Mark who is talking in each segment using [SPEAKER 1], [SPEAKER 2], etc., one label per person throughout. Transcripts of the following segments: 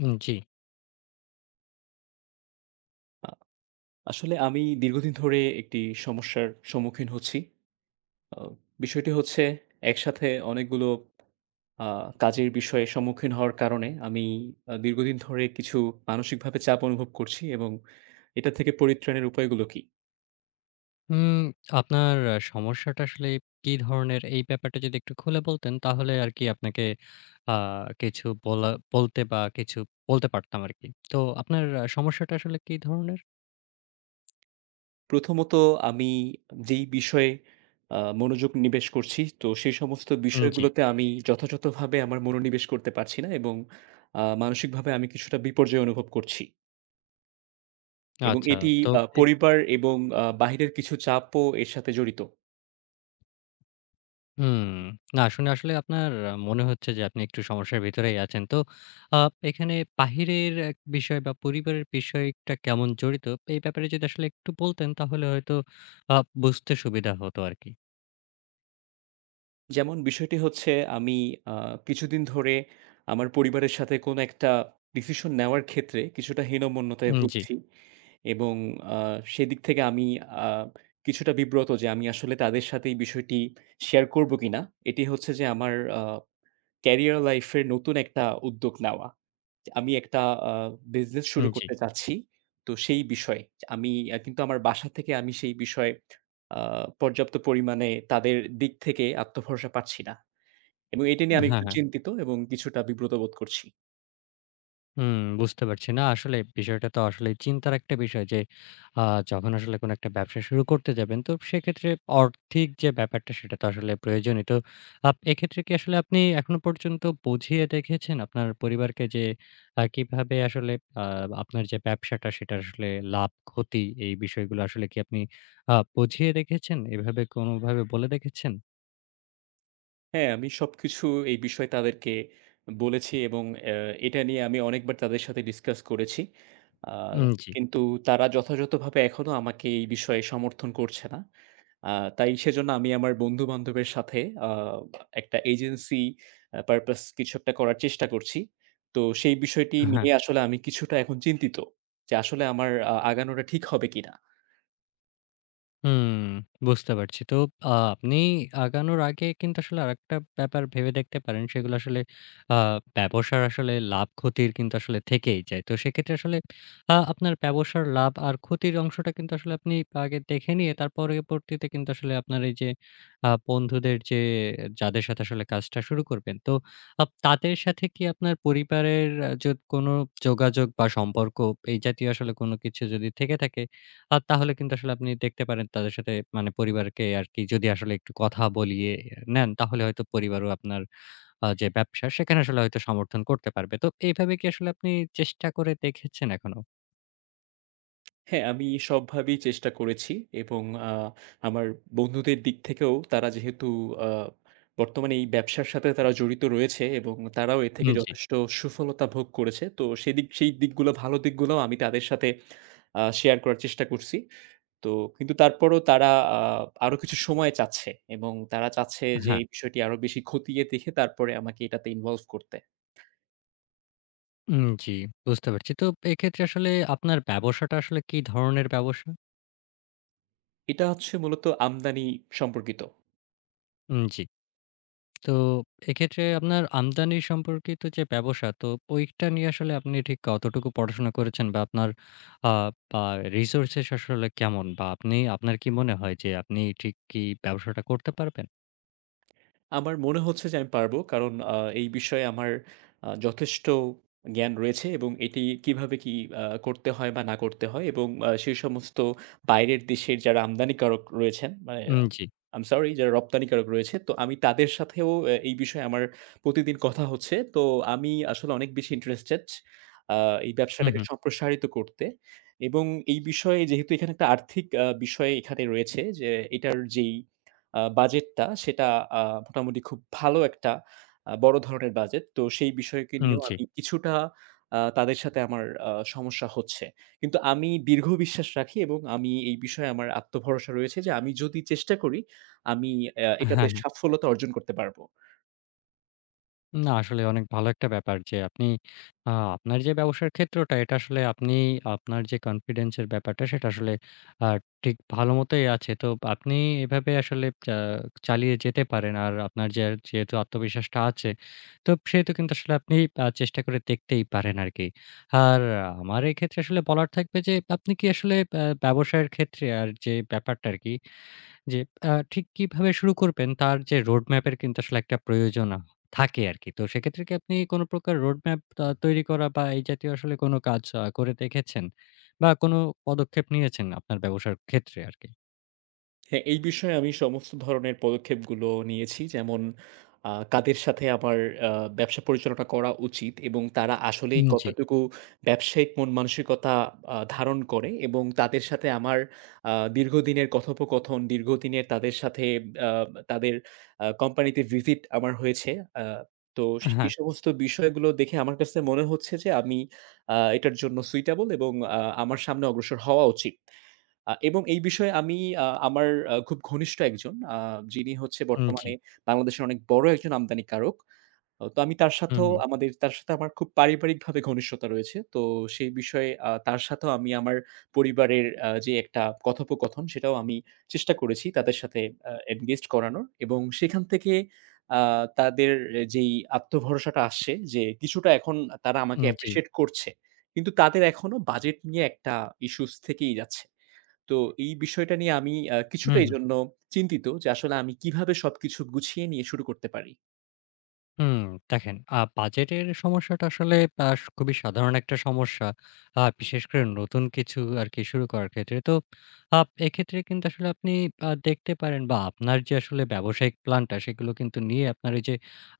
[SPEAKER 1] জি।
[SPEAKER 2] আ আসলে আমি দীর্ঘদিন ধরে একটি সমস্যার সম্মুখীন হচ্ছি। আ বিষয়টি হচ্ছে, একসাথে অনেকগুলো আ কাজের বিষয়ে সম্মুখীন হওয়ার কারণে আমি দীর্ঘদিন ধরে কিছু মানসিকভাবে চাপ অনুভব করছি এবং এটা থেকে পরিত্রাণের উপায়গুলো কি?
[SPEAKER 1] উম আপনার সমস্যাটা আসলে কি ধরনের? এই ব্যাপারটা যদি একটু খুলে বলতেন, তাহলে আরকি আপনাকে আ কিছু বলতে বা কিছু বলতে পারতাম আরকি। তো আপনার সমস্যাটা আসলে কি ধরনের?
[SPEAKER 2] প্রথমত, আমি যেই বিষয়ে মনোযোগ নিবেশ করছি, তো সেই সমস্ত
[SPEAKER 1] জি।
[SPEAKER 2] বিষয়গুলোতে আমি যথাযথভাবে আমার মনোনিবেশ করতে পারছি না, এবং মানসিকভাবে আমি কিছুটা বিপর্যয় অনুভব করছি। এবং
[SPEAKER 1] আচ্ছা।
[SPEAKER 2] এটি
[SPEAKER 1] তো এক
[SPEAKER 2] পরিবার এবং বাহিরের কিছু চাপও এর সাথে জড়িত।
[SPEAKER 1] হুম। না শুনে আসলে আপনার মনে হচ্ছে যে আপনি একটু সমস্যার ভিতরেই আছেন। তো আ এখানে বাহিরের এক বিষয় বা পরিবারের বিষয়টা কেমন জড়িত? এই ব্যাপারে যদি আসলে একটু বলতেন, তাহলে হয়তো আ বুঝতে সুবিধা হতো আরকি।
[SPEAKER 2] যেমন, বিষয়টি হচ্ছে আমি আ কিছুদিন ধরে আমার পরিবারের সাথে কোনো একটা ডিসিশন নেওয়ার ক্ষেত্রে কিছুটা হীনমন্যতায়
[SPEAKER 1] জি,
[SPEAKER 2] ভুগছি, এবং আ সেদিক থেকে আমি আ কিছুটা বিব্রত যে আমি আসলে তাদের সাথে এই বিষয়টি শেয়ার করব কিনা। এটি হচ্ছে যে আমার আ ক্যারিয়ার লাইফ এর নতুন একটা উদ্যোগ নেওয়া। আমি একটা আ বিজনেস শুরু
[SPEAKER 1] জি।
[SPEAKER 2] করতে চাচ্ছি। তো সেই বিষয়ে আমি, কিন্তু আমার বাসা থেকে আমি সেই বিষয়ে আ পর্যাপ্ত পরিমাণে তাদের দিক থেকে আত্মভরসা পাচ্ছি না, এবং এটা নিয়ে আমি
[SPEAKER 1] হ্যাঁ,
[SPEAKER 2] একটু
[SPEAKER 1] হ্যাঁ।
[SPEAKER 2] চিন্তিত এবং কিছুটা বিব্রত বোধ করছি।
[SPEAKER 1] হুম, বুঝতে পারছি। না আসলে বিষয়টা তো আসলে চিন্তার একটা বিষয় যে আ যখন আসলে কোন একটা ব্যবসা শুরু করতে যাবেন তো সেক্ষেত্রে অর্থিক যে ব্যাপারটা সেটা তো আসলে প্রয়োজনই। তো এক্ষেত্রে কি আসলে আপনি এখনো পর্যন্ত বুঝিয়ে দেখেছেন আপনার পরিবারকে যে কিভাবে আসলে আ আপনার যে ব্যবসাটা সেটা আসলে লাভ ক্ষতি এই বিষয়গুলো আসলে কি আপনি বুঝিয়ে দেখেছেন? এভাবে কোনোভাবে বলে দেখেছেন?
[SPEAKER 2] হ্যাঁ, আমি সবকিছু এই বিষয়ে তাদেরকে বলেছি, এবং এটা নিয়ে আমি অনেকবার তাদের সাথে ডিসকাস করেছি। আ
[SPEAKER 1] জি।
[SPEAKER 2] কিন্তু তারা যথাযথভাবে এখনো আমাকে এই বিষয়ে সমর্থন করছে না। আ তাই সেজন্য আমি আমার বন্ধু-বান্ধবের সাথে আ একটা এজেন্সি পারপাস কিছু একটা করার চেষ্টা করছি। তো সেই বিষয়টি
[SPEAKER 1] হ্যাঁ।
[SPEAKER 2] নিয়ে আসলে আমি কিছুটা এখন চিন্তিত যে আসলে আমার আগানোটা ঠিক হবে কিনা?
[SPEAKER 1] হুম, বুঝতে পারছি। তো আপনি আগানোর আগে কিন্তু আসলে আরেকটা ব্যাপার ভেবে দেখতে পারেন। সেগুলো আসলে আ ব্যবসার আসলে লাভ-ক্ষতির কিন্তু আসলে থেকেই যায়। তো সেক্ষেত্রে আসলে আপনার ব্যবসার লাভ আর ক্ষতির অংশটা কিন্তু আসলে আপনি আগে দেখে নিয়ে তার পরবর্তীতে কিন্তু আসলে আপনার এই যে বন্ধুদের যাদের সাথে আসলে কাজটা শুরু করবেন, তো তাদের সাথে কি আপনার পরিবারের কোনো যোগাযোগ বা সম্পর্ক এই জাতীয় আসলে কোনো কিছু যদি থেকে থাকে তাহলে কিন্তু আসলে আপনি দেখতে পারেন তাদের সাথে মানে পরিবারকে আরকি যদি আসলে একটু কথা বলিয়ে নেন, তাহলে হয়তো পরিবারও আপনার যে ব্যবসা সেখানে আসলে হয়তো সমর্থন করতে পারবে। তো এইভাবে কি আসলে আপনি চেষ্টা করে দেখেছেন এখনো?
[SPEAKER 2] হ্যাঁ, আমি সবভাবেই চেষ্টা করেছি, এবং আমার বন্ধুদের দিক থেকেও তারা যেহেতু আ বর্তমানে এই ব্যবসার সাথে তারা জড়িত রয়েছে এবং তারাও এ থেকে
[SPEAKER 1] জি।
[SPEAKER 2] যথেষ্ট সুফলতা ভোগ করেছে। তো সেই দিকগুলো, ভালো দিকগুলোও আমি তাদের সাথে শেয়ার করার চেষ্টা করছি। তো কিন্তু তারপরেও তারা আ আরো কিছু সময় চাচ্ছে, এবং তারা চাচ্ছে যে
[SPEAKER 1] হ্যাঁ।
[SPEAKER 2] এই বিষয়টি আরো বেশি খতিয়ে দেখে তারপরে আমাকে এটাতে ইনভলভ করতে।
[SPEAKER 1] জি, বুঝতে পারছি। তো এক্ষেত্রে আসলে আপনার ব্যবসাটা আসলে কি ধরনের ব্যবসা?
[SPEAKER 2] এটা হচ্ছে মূলত আমদানি সম্পর্কিত।
[SPEAKER 1] জি। তো এক্ষেত্রে আপনার আমদানি সম্পর্কিত যে ব্যবসা, তো ওইটা নিয়ে আসলে আপনি ঠিক কতটুকু পড়াশোনা করেছেন? বা আপনার আ বা resources আসলে কেমন? বা আপনি আপনার কি মনে হয় যে আপনি ঠিক কি ব্যবসাটা করতে পারবেন?
[SPEAKER 2] আমার মনে হচ্ছে যে আমি পারবো। কারণ এই বিষয়ে আমার যথেষ্ট জ্ঞান রয়েছে, এবং এটি কিভাবে কি করতে হয় বা না করতে হয়, এবং সেই সমস্ত বাইরের দেশের যারা আমদানিকারক রয়েছেন, মানে
[SPEAKER 1] জি।
[SPEAKER 2] I'm sorry, যারা রপ্তানিকারক রয়েছে। তো আমি তাদের সাথেও এই বিষয়ে আমার প্রতিদিন কথা হচ্ছে। তো আমি আসলে অনেক বেশি ইন্টারেস্টেড আ এই
[SPEAKER 1] হু, হু।
[SPEAKER 2] ব্যবসাটাকে সম্প্রসারিত করতে, এবং এই বিষয়ে যেহেতু এখানে একটা আর্থিক বিষয় এখানে রয়েছে যে এটার যেই বাজেটটা সেটা আ মোটামুটি খুব ভালো একটা বড় ধরনের বাজেট। তো সেই বিষয়কে নিয়েও
[SPEAKER 1] জি।
[SPEAKER 2] আমি কিছুটা তাদের সাথে আমার সমস্যা হচ্ছে। কিন্তু আমি দীর্ঘ বিশ্বাস রাখি, এবং আমি এই বিষয়ে আমার আত্মভরসা রয়েছে যে আমি যদি চেষ্টা করি, আমি এটাতে সাফল্যতা অর্জন করতে পারব।
[SPEAKER 1] না, আসলে অনেক ভালো একটা ব্যাপার যে আপনি আ আপনার যে ব্যবসার ক্ষেত্রটা এটা আসলে আপনি আপনার যে কনফিডেন্স এর ব্যাপারটা সেটা আসলে আ ঠিক ভালোমতোই আছে। তো আপনি এভাবে আসলে চালিয়ে যেতে পারেন। আর আপনার যেহেতু আত্মবিশ্বাসটা আছে, তো সেহেতু কিন্তু আসলে আপনি চেষ্টা করে দেখতেই পারেন আরকি। আর আমার এক্ষেত্রে আসলে বলার থাকবে যে আপনি কি আসলে ব্যবসায়ের ক্ষেত্রে আর যে ব্যাপারটা আরকি জি, ঠিক কিভাবে শুরু করবেন তার যে রোড ম্যাপের কিন্তু আসলে একটা প্রয়োজন থাকে আরকি। তো সেক্ষেত্রে কি আপনি কোন প্রকার রোড ম্যাপ তৈরি করা বা এই জাতীয় আসলে কোন কাজ করে দেখেছেন? বা কোন পদক্ষেপ নিয়েছেন আপনার ব্যবসার ক্ষেত্রে আরকি?
[SPEAKER 2] হ্যাঁ, এই বিষয়ে আমি সমস্ত ধরনের পদক্ষেপগুলো নিয়েছি। যেমন, কাদের সাথে আমার আ ব্যবসা পরিচালনা করা উচিত, এবং তারা আসলেই
[SPEAKER 1] জি,
[SPEAKER 2] কতটুকু ব্যবসায়িক মন মানসিকতা ধারণ করে, এবং তাদের সাথে আমার দীর্ঘদিনের কথোপকথন, দীর্ঘদিনের তাদের সাথে, আ তাদের কোম্পানিতে ভিজিট আমার হয়েছে। আ তো
[SPEAKER 1] হ্যাঁ,
[SPEAKER 2] এই সমস্ত বিষয়গুলো দেখে আমার কাছে মনে হচ্ছে যে আমি এটার জন্য সুইটেবল, এবং আমার সামনে অগ্রসর হওয়া উচিত। এবং এই বিষয়ে আমি আমার খুব ঘনিষ্ঠ একজন, যিনি হচ্ছে
[SPEAKER 1] জি,
[SPEAKER 2] বর্তমানে বাংলাদেশের অনেক বড় একজন আমদানিকারক। তো আমি তার
[SPEAKER 1] হুম,
[SPEAKER 2] সাথেও,
[SPEAKER 1] হুম,
[SPEAKER 2] তার সাথে আমার খুব পারিবারিকভাবে ঘনিষ্ঠতা রয়েছে। তো সেই বিষয়ে তার সাথেও আমি আমার পরিবারের যে একটা কথোপকথন, সেটাও আমি চেষ্টা করেছি তাদের সাথে এনগেজড করানোর, এবং সেখান থেকে আ তাদের যেই আত্মভরসাটা আসছে যে, কিছুটা এখন তারা আমাকে
[SPEAKER 1] জি,
[SPEAKER 2] অ্যাপ্রিশিয়েট করছে। কিন্তু তাদের এখনো বাজেট নিয়ে একটা ইস্যুস থেকেই যাচ্ছে। তো এই বিষয়টা নিয়ে আমি কিছুটা
[SPEAKER 1] হুম, হুম।
[SPEAKER 2] এজন্য চিন্তিত যে আসলে আমি কিভাবে সবকিছু গুছিয়ে নিয়ে শুরু করতে পারি?
[SPEAKER 1] হুম, দেখেন বাজেটের সমস্যাটা আসলে আ খুবই সাধারণ একটা সমস্যা। বিশেষ করে নতুন কিছু আরকি শুরু করার ক্ষেত্রে। তো এক্ষেত্রে কিন্তু আসলে আপনি দেখতে পারেন বা আপনার যে আসলে ব্যবসায়িক প্ল্যানটা সেগুলো কিন্তু নিয়ে আপনার ওই যে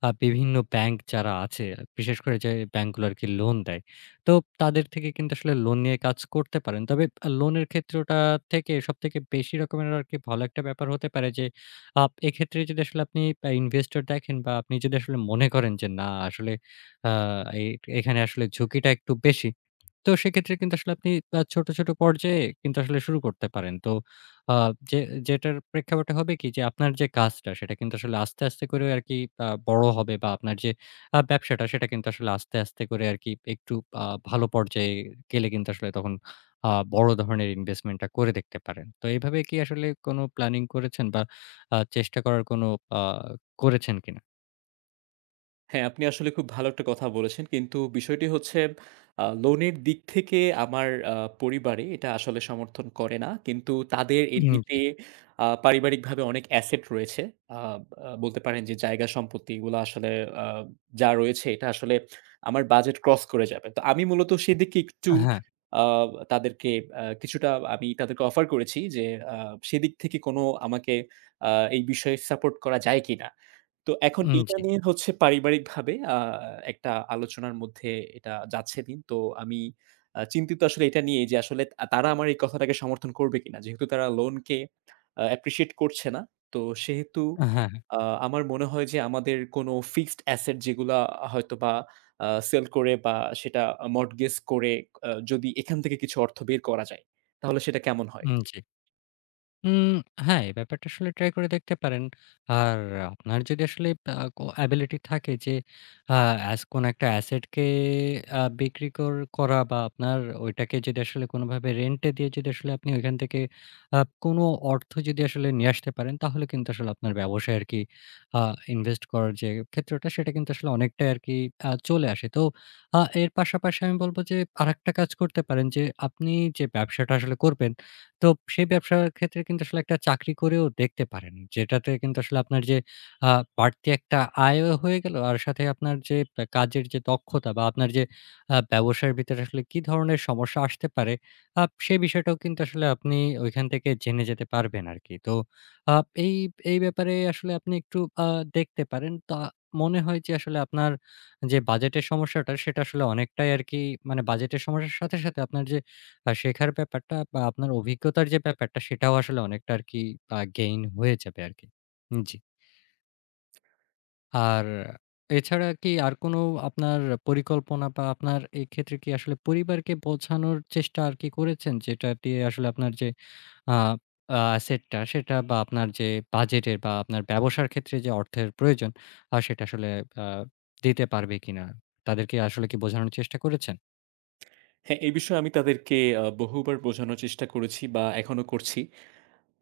[SPEAKER 1] বিভিন্ন ব্যাংক যারা আছে, বিশেষ করে যে ব্যাংকগুলো আরকি লোন দেয়। তো তাদের থেকে কিন্তু আসলে লোন নিয়ে কাজ করতে পারেন। তবে লোনের ক্ষেত্রটা থেকে সবথেকে বেশি রকমের আরকি ভালো একটা ব্যাপার হতে পারে যে এক্ষেত্রে যদি আসলে আপনি ইনভেস্টর দেখেন বা আপনি যদি আসলে মনে করেন যে, না আসলে আ এ এখানে আসলে ঝুঁকিটা একটু বেশি। তো সেক্ষেত্রে কিন্তু আসলে আপনি ছোট, ছোট পর্যায়ে কিন্তু আসলে শুরু করতে পারেন। তো আ যে যেটার প্রেক্ষাপটে হবে কি যে আপনার যে কাজটা সেটা কিন্তু আসলে আস্তে, আস্তে করে আরকি বড় হবে বা আপনার যে ব্যবসাটা সেটা কিন্তু আসলে আস্তে, আস্তে করে আরকি একটু আ ভালো পর্যায়ে গেলে কিন্তু আসলে তখন বড় ধরনের ইনভেস্টমেন্ট টা করে দেখতে পারেন। তো এভাবে কি আসলে কোনো প্ল্যানিং করেছেন বা চেষ্টা করার কোনো আ করেছেন কিনা?
[SPEAKER 2] হ্যাঁ, আপনি আসলে খুব ভালো একটা কথা বলেছেন। কিন্তু বিষয়টি হচ্ছে, লোনের দিক থেকে আমার পরিবারে এটা আসলে সমর্থন করে না। কিন্তু তাদের এমনিতে
[SPEAKER 1] জি।
[SPEAKER 2] পারিবারিকভাবে অনেক অ্যাসেট রয়েছে। আ আ বলতে পারেন যে জায়গা সম্পত্তি, এগুলো আসলে, আ যা রয়েছে, এটা আসলে আমার বাজেট ক্রস করে যাবে। তো আমি মূলত সেদিকে একটু
[SPEAKER 1] হ্যাঁ,
[SPEAKER 2] আ তাদেরকে, কিছুটা আমি তাদেরকে অফার করেছি যে আ সেদিক থেকে কোনো আমাকে আ এই বিষয়ে সাপোর্ট করা যায় কিনা? তো এখন এইটা
[SPEAKER 1] জি।
[SPEAKER 2] নিয়ে হচ্ছে পারিবারিকভাবে একটা আলোচনার মধ্যে এটা যাচ্ছে দিন। তো আমি চিন্তিত আসলে এটা নিয়ে যে আসলে তারা আমার এই কথাটাকে সমর্থন করবে কিনা। যেহেতু তারা লোনকে অ্যাপ্রিশিয়েট করছে না। তো সেহেতু
[SPEAKER 1] হ্যাঁ, হ্যাঁ,
[SPEAKER 2] আ আমার মনে হয় যে আমাদের কোনো ফিক্সড অ্যাসেট যেগুলা হয়তোবা সেল করে, বা সেটা মর্টগেজ করে, যদি এখান থেকে কিছু অর্থ বের করা যায়, তাহলে সেটা কেমন হয়?
[SPEAKER 1] জি। হুম, হ্যাঁ, এই ব্যাপারটা আসলে ট্রাই করে দেখতে পারেন। আর আপনার যদি আসলে এবিলিটি থাকে যে আ কোন একটা অ্যাসেট কে বিক্রি করা বা আপনার ওইটাকে যদি আসলে কোনভাবে রেন্ট এ দিয়ে যদি আসলে আপনি ওইখান থেকে আ কোন অর্থ যদি আসলে নিয়ে আসতে পারেন, তাহলে কিন্তু আসলে আপনার ব্যবসায় আরকি আ ইনভেস্ট করার যে ক্ষেত্রটা, সেটা কিন্তু আসলে অনেকটাই আরকি চলে আসে। তো এর পাশাপাশি আমি বলব যে আরেকটা কাজ করতে পারেন যে আপনি যে ব্যবসাটা আসলে করবেন তো সেই ব্যবসার ক্ষেত্রে কিন্তু আসলে একটা চাকরি করেও দেখতে পারেন। যেটাতে কিন্তু আসলে আপনার যে আ বাড়তি একটা আয়ও হয়ে গেল। আর সাথে আপনার যে কাজের যে দক্ষতা বা আপনার যে ব্যবসার ভিতরে আসলে কি ধরনের সমস্যা আসতে পারে, সেই বিষয়টাও কিন্তু আসলে আপনি ওইখান থেকে জেনে যেতে পারবেন আরকি। তো আপ এই, এই ব্যাপারে আসলে আপনি একটু আ দেখতে পারেন। তা মনে হয় যে আসলে আপনার যে বাজেটের সমস্যাটা সেটা আসলে অনেকটাই আরকি মানে বাজেটের সমস্যার সাথে, সাথে আপনার যে আর শেখার ব্যাপারটা বা আপনার অভিজ্ঞতার যে ব্যাপারটা সেটাও আসলে অনেকটা আরকি গেইন হয়ে যাবে আরকি। জি। আর এছাড়া কি আর কোনো আপনার পরিকল্পনা বা আপনার এই ক্ষেত্রে কি আসলে পরিবারকে বোঝানোর চেষ্টা আরকি করেছেন? যেটা দিয়ে আসলে আপনার যে আ আ অ্যাসেটটা সেটা বা আপনার যে বাজেটের বা আপনার ব্যবসার ক্ষেত্রে যে অর্থের প্রয়োজন সেটা আসলে আ দিতে পারবে কিনা? তাদেরকে আসলে কি বোঝানোর চেষ্টা করেছেন?
[SPEAKER 2] হ্যাঁ, এই বিষয়ে আমি তাদেরকে বহুবার বোঝানোর চেষ্টা করেছি, বা এখনো করছি।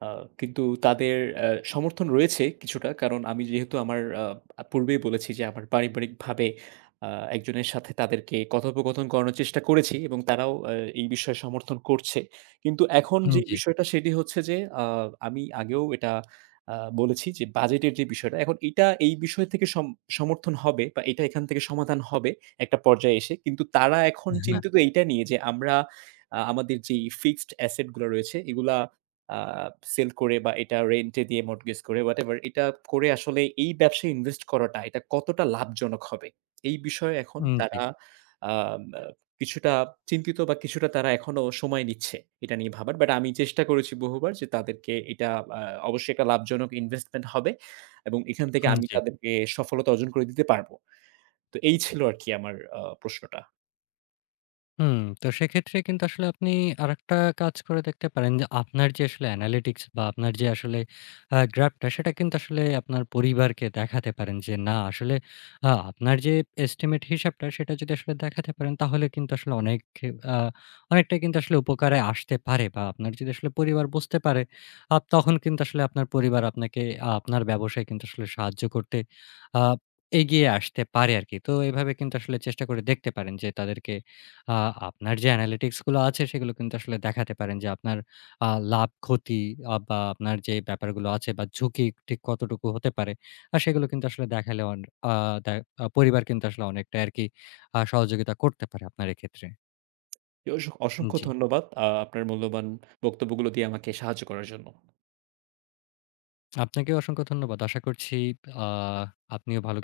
[SPEAKER 2] আ কিন্তু তাদের সমর্থন রয়েছে কিছুটা। কারণ আমি যেহেতু আমার আ আ পূর্বেই বলেছি যে আমার পারিবারিকভাবে আ একজনের সাথে তাদেরকে কথোপকথন করানোর চেষ্টা করেছি, এবং তারাও এই বিষয়ে সমর্থন করছে। কিন্তু এখন যে
[SPEAKER 1] জি।
[SPEAKER 2] বিষয়টা সেটি হচ্ছে যে, আমি আগেও এটা আ বলেছি যে বাজেটের যে বিষয়টা, এখন এটা এই বিষয় থেকে সমর্থন হবে, বা এটা এখান থেকে সমাধান হবে একটা পর্যায়ে এসে। কিন্তু তারা এখন
[SPEAKER 1] হ্যাঁ।
[SPEAKER 2] চিন্তিত এইটা নিয়ে যে, আমরা আমাদের যেই ফিক্সড অ্যাসেট গুলা রয়েছে, এগুলা আ সেল করে, বা এটা রেন্ট এ দিয়ে মর্টগেজ করে হোয়াটএভার, এটা করে আসলে এই ব্যবসায় ইনভেস্ট করাটা এটা কতটা লাভজনক হবে? এই বিষয়ে এখন
[SPEAKER 1] জি,
[SPEAKER 2] তারা আ আ কিছুটা চিন্তিত, বা কিছুটা তারা এখনো সময় নিচ্ছে এটা নিয়ে ভাবার। বাট আমি চেষ্টা করেছি বহুবার যে তাদেরকে এটা আ অবশ্যই একটা লাভজনক ইনভেস্টমেন্ট হবে, এবং এখান থেকে আমি
[SPEAKER 1] জি।
[SPEAKER 2] তাদেরকে সফলতা অর্জন করে দিতে পারব। তো এই ছিল আরকি আমার প্রশ্নটা।
[SPEAKER 1] হুম, তো সেক্ষেত্রে কিন্তু আসলে আপনি আরেকটা কাজ করে দেখতে পারেন যে, আপনার যে আসলে অ্যানালিটিক্স বা আপনার যে আসলে গ্রাফটা সেটা কিন্তু আসলে আপনার পরিবারকে দেখাতে পারেন যে, না আসলে আপনার যে এস্টিমেট হিসাবটা সেটা যদি আসলে দেখাতে পারেন তাহলে কিন্তু আসলে আ অনেকটাই কিন্তু আসলে উপকারে আসতে পারে বা আপনার যদি আসলে পরিবার বুঝতে পারে, তখন কিন্তু আসলে আপনার পরিবার আপনাকে আপনার ব্যবসায় কিন্তু আসলে সাহায্য করতে আ এগিয়ে আসতে পারে আরকি। তো এভাবে কিন্তু আসলে চেষ্টা করে দেখতে পারেন যে তাদেরকে আ আপনার যে অ্যানালিটিক্স গুলো আছে সেগুলো কিন্তু আসলে দেখাতে পারেন যে আপনার আ লাভ ক্ষতি বা আপনার যে ব্যাপারগুলো আছে বা ঝুঁকি ঠিক কতটুকু হতে পারে। সেগুলো কিন্তু আসলে দেখালে অন আ দে আ পরিবার কিন্তু আসলে অনেকটাই আরকি সহযোগিতা করতে পারে আপনার এক্ষেত্রে।
[SPEAKER 2] অসংখ্য
[SPEAKER 1] জি।
[SPEAKER 2] ধন্যবাদ আপনার মূল্যবান বক্তব্যগুলো দিয়ে আমাকে সাহায্য করার জন্য।
[SPEAKER 1] আপনাকেও অসংখ্য ধন্যবাদ। আশা করছি আ আপনিও ভালো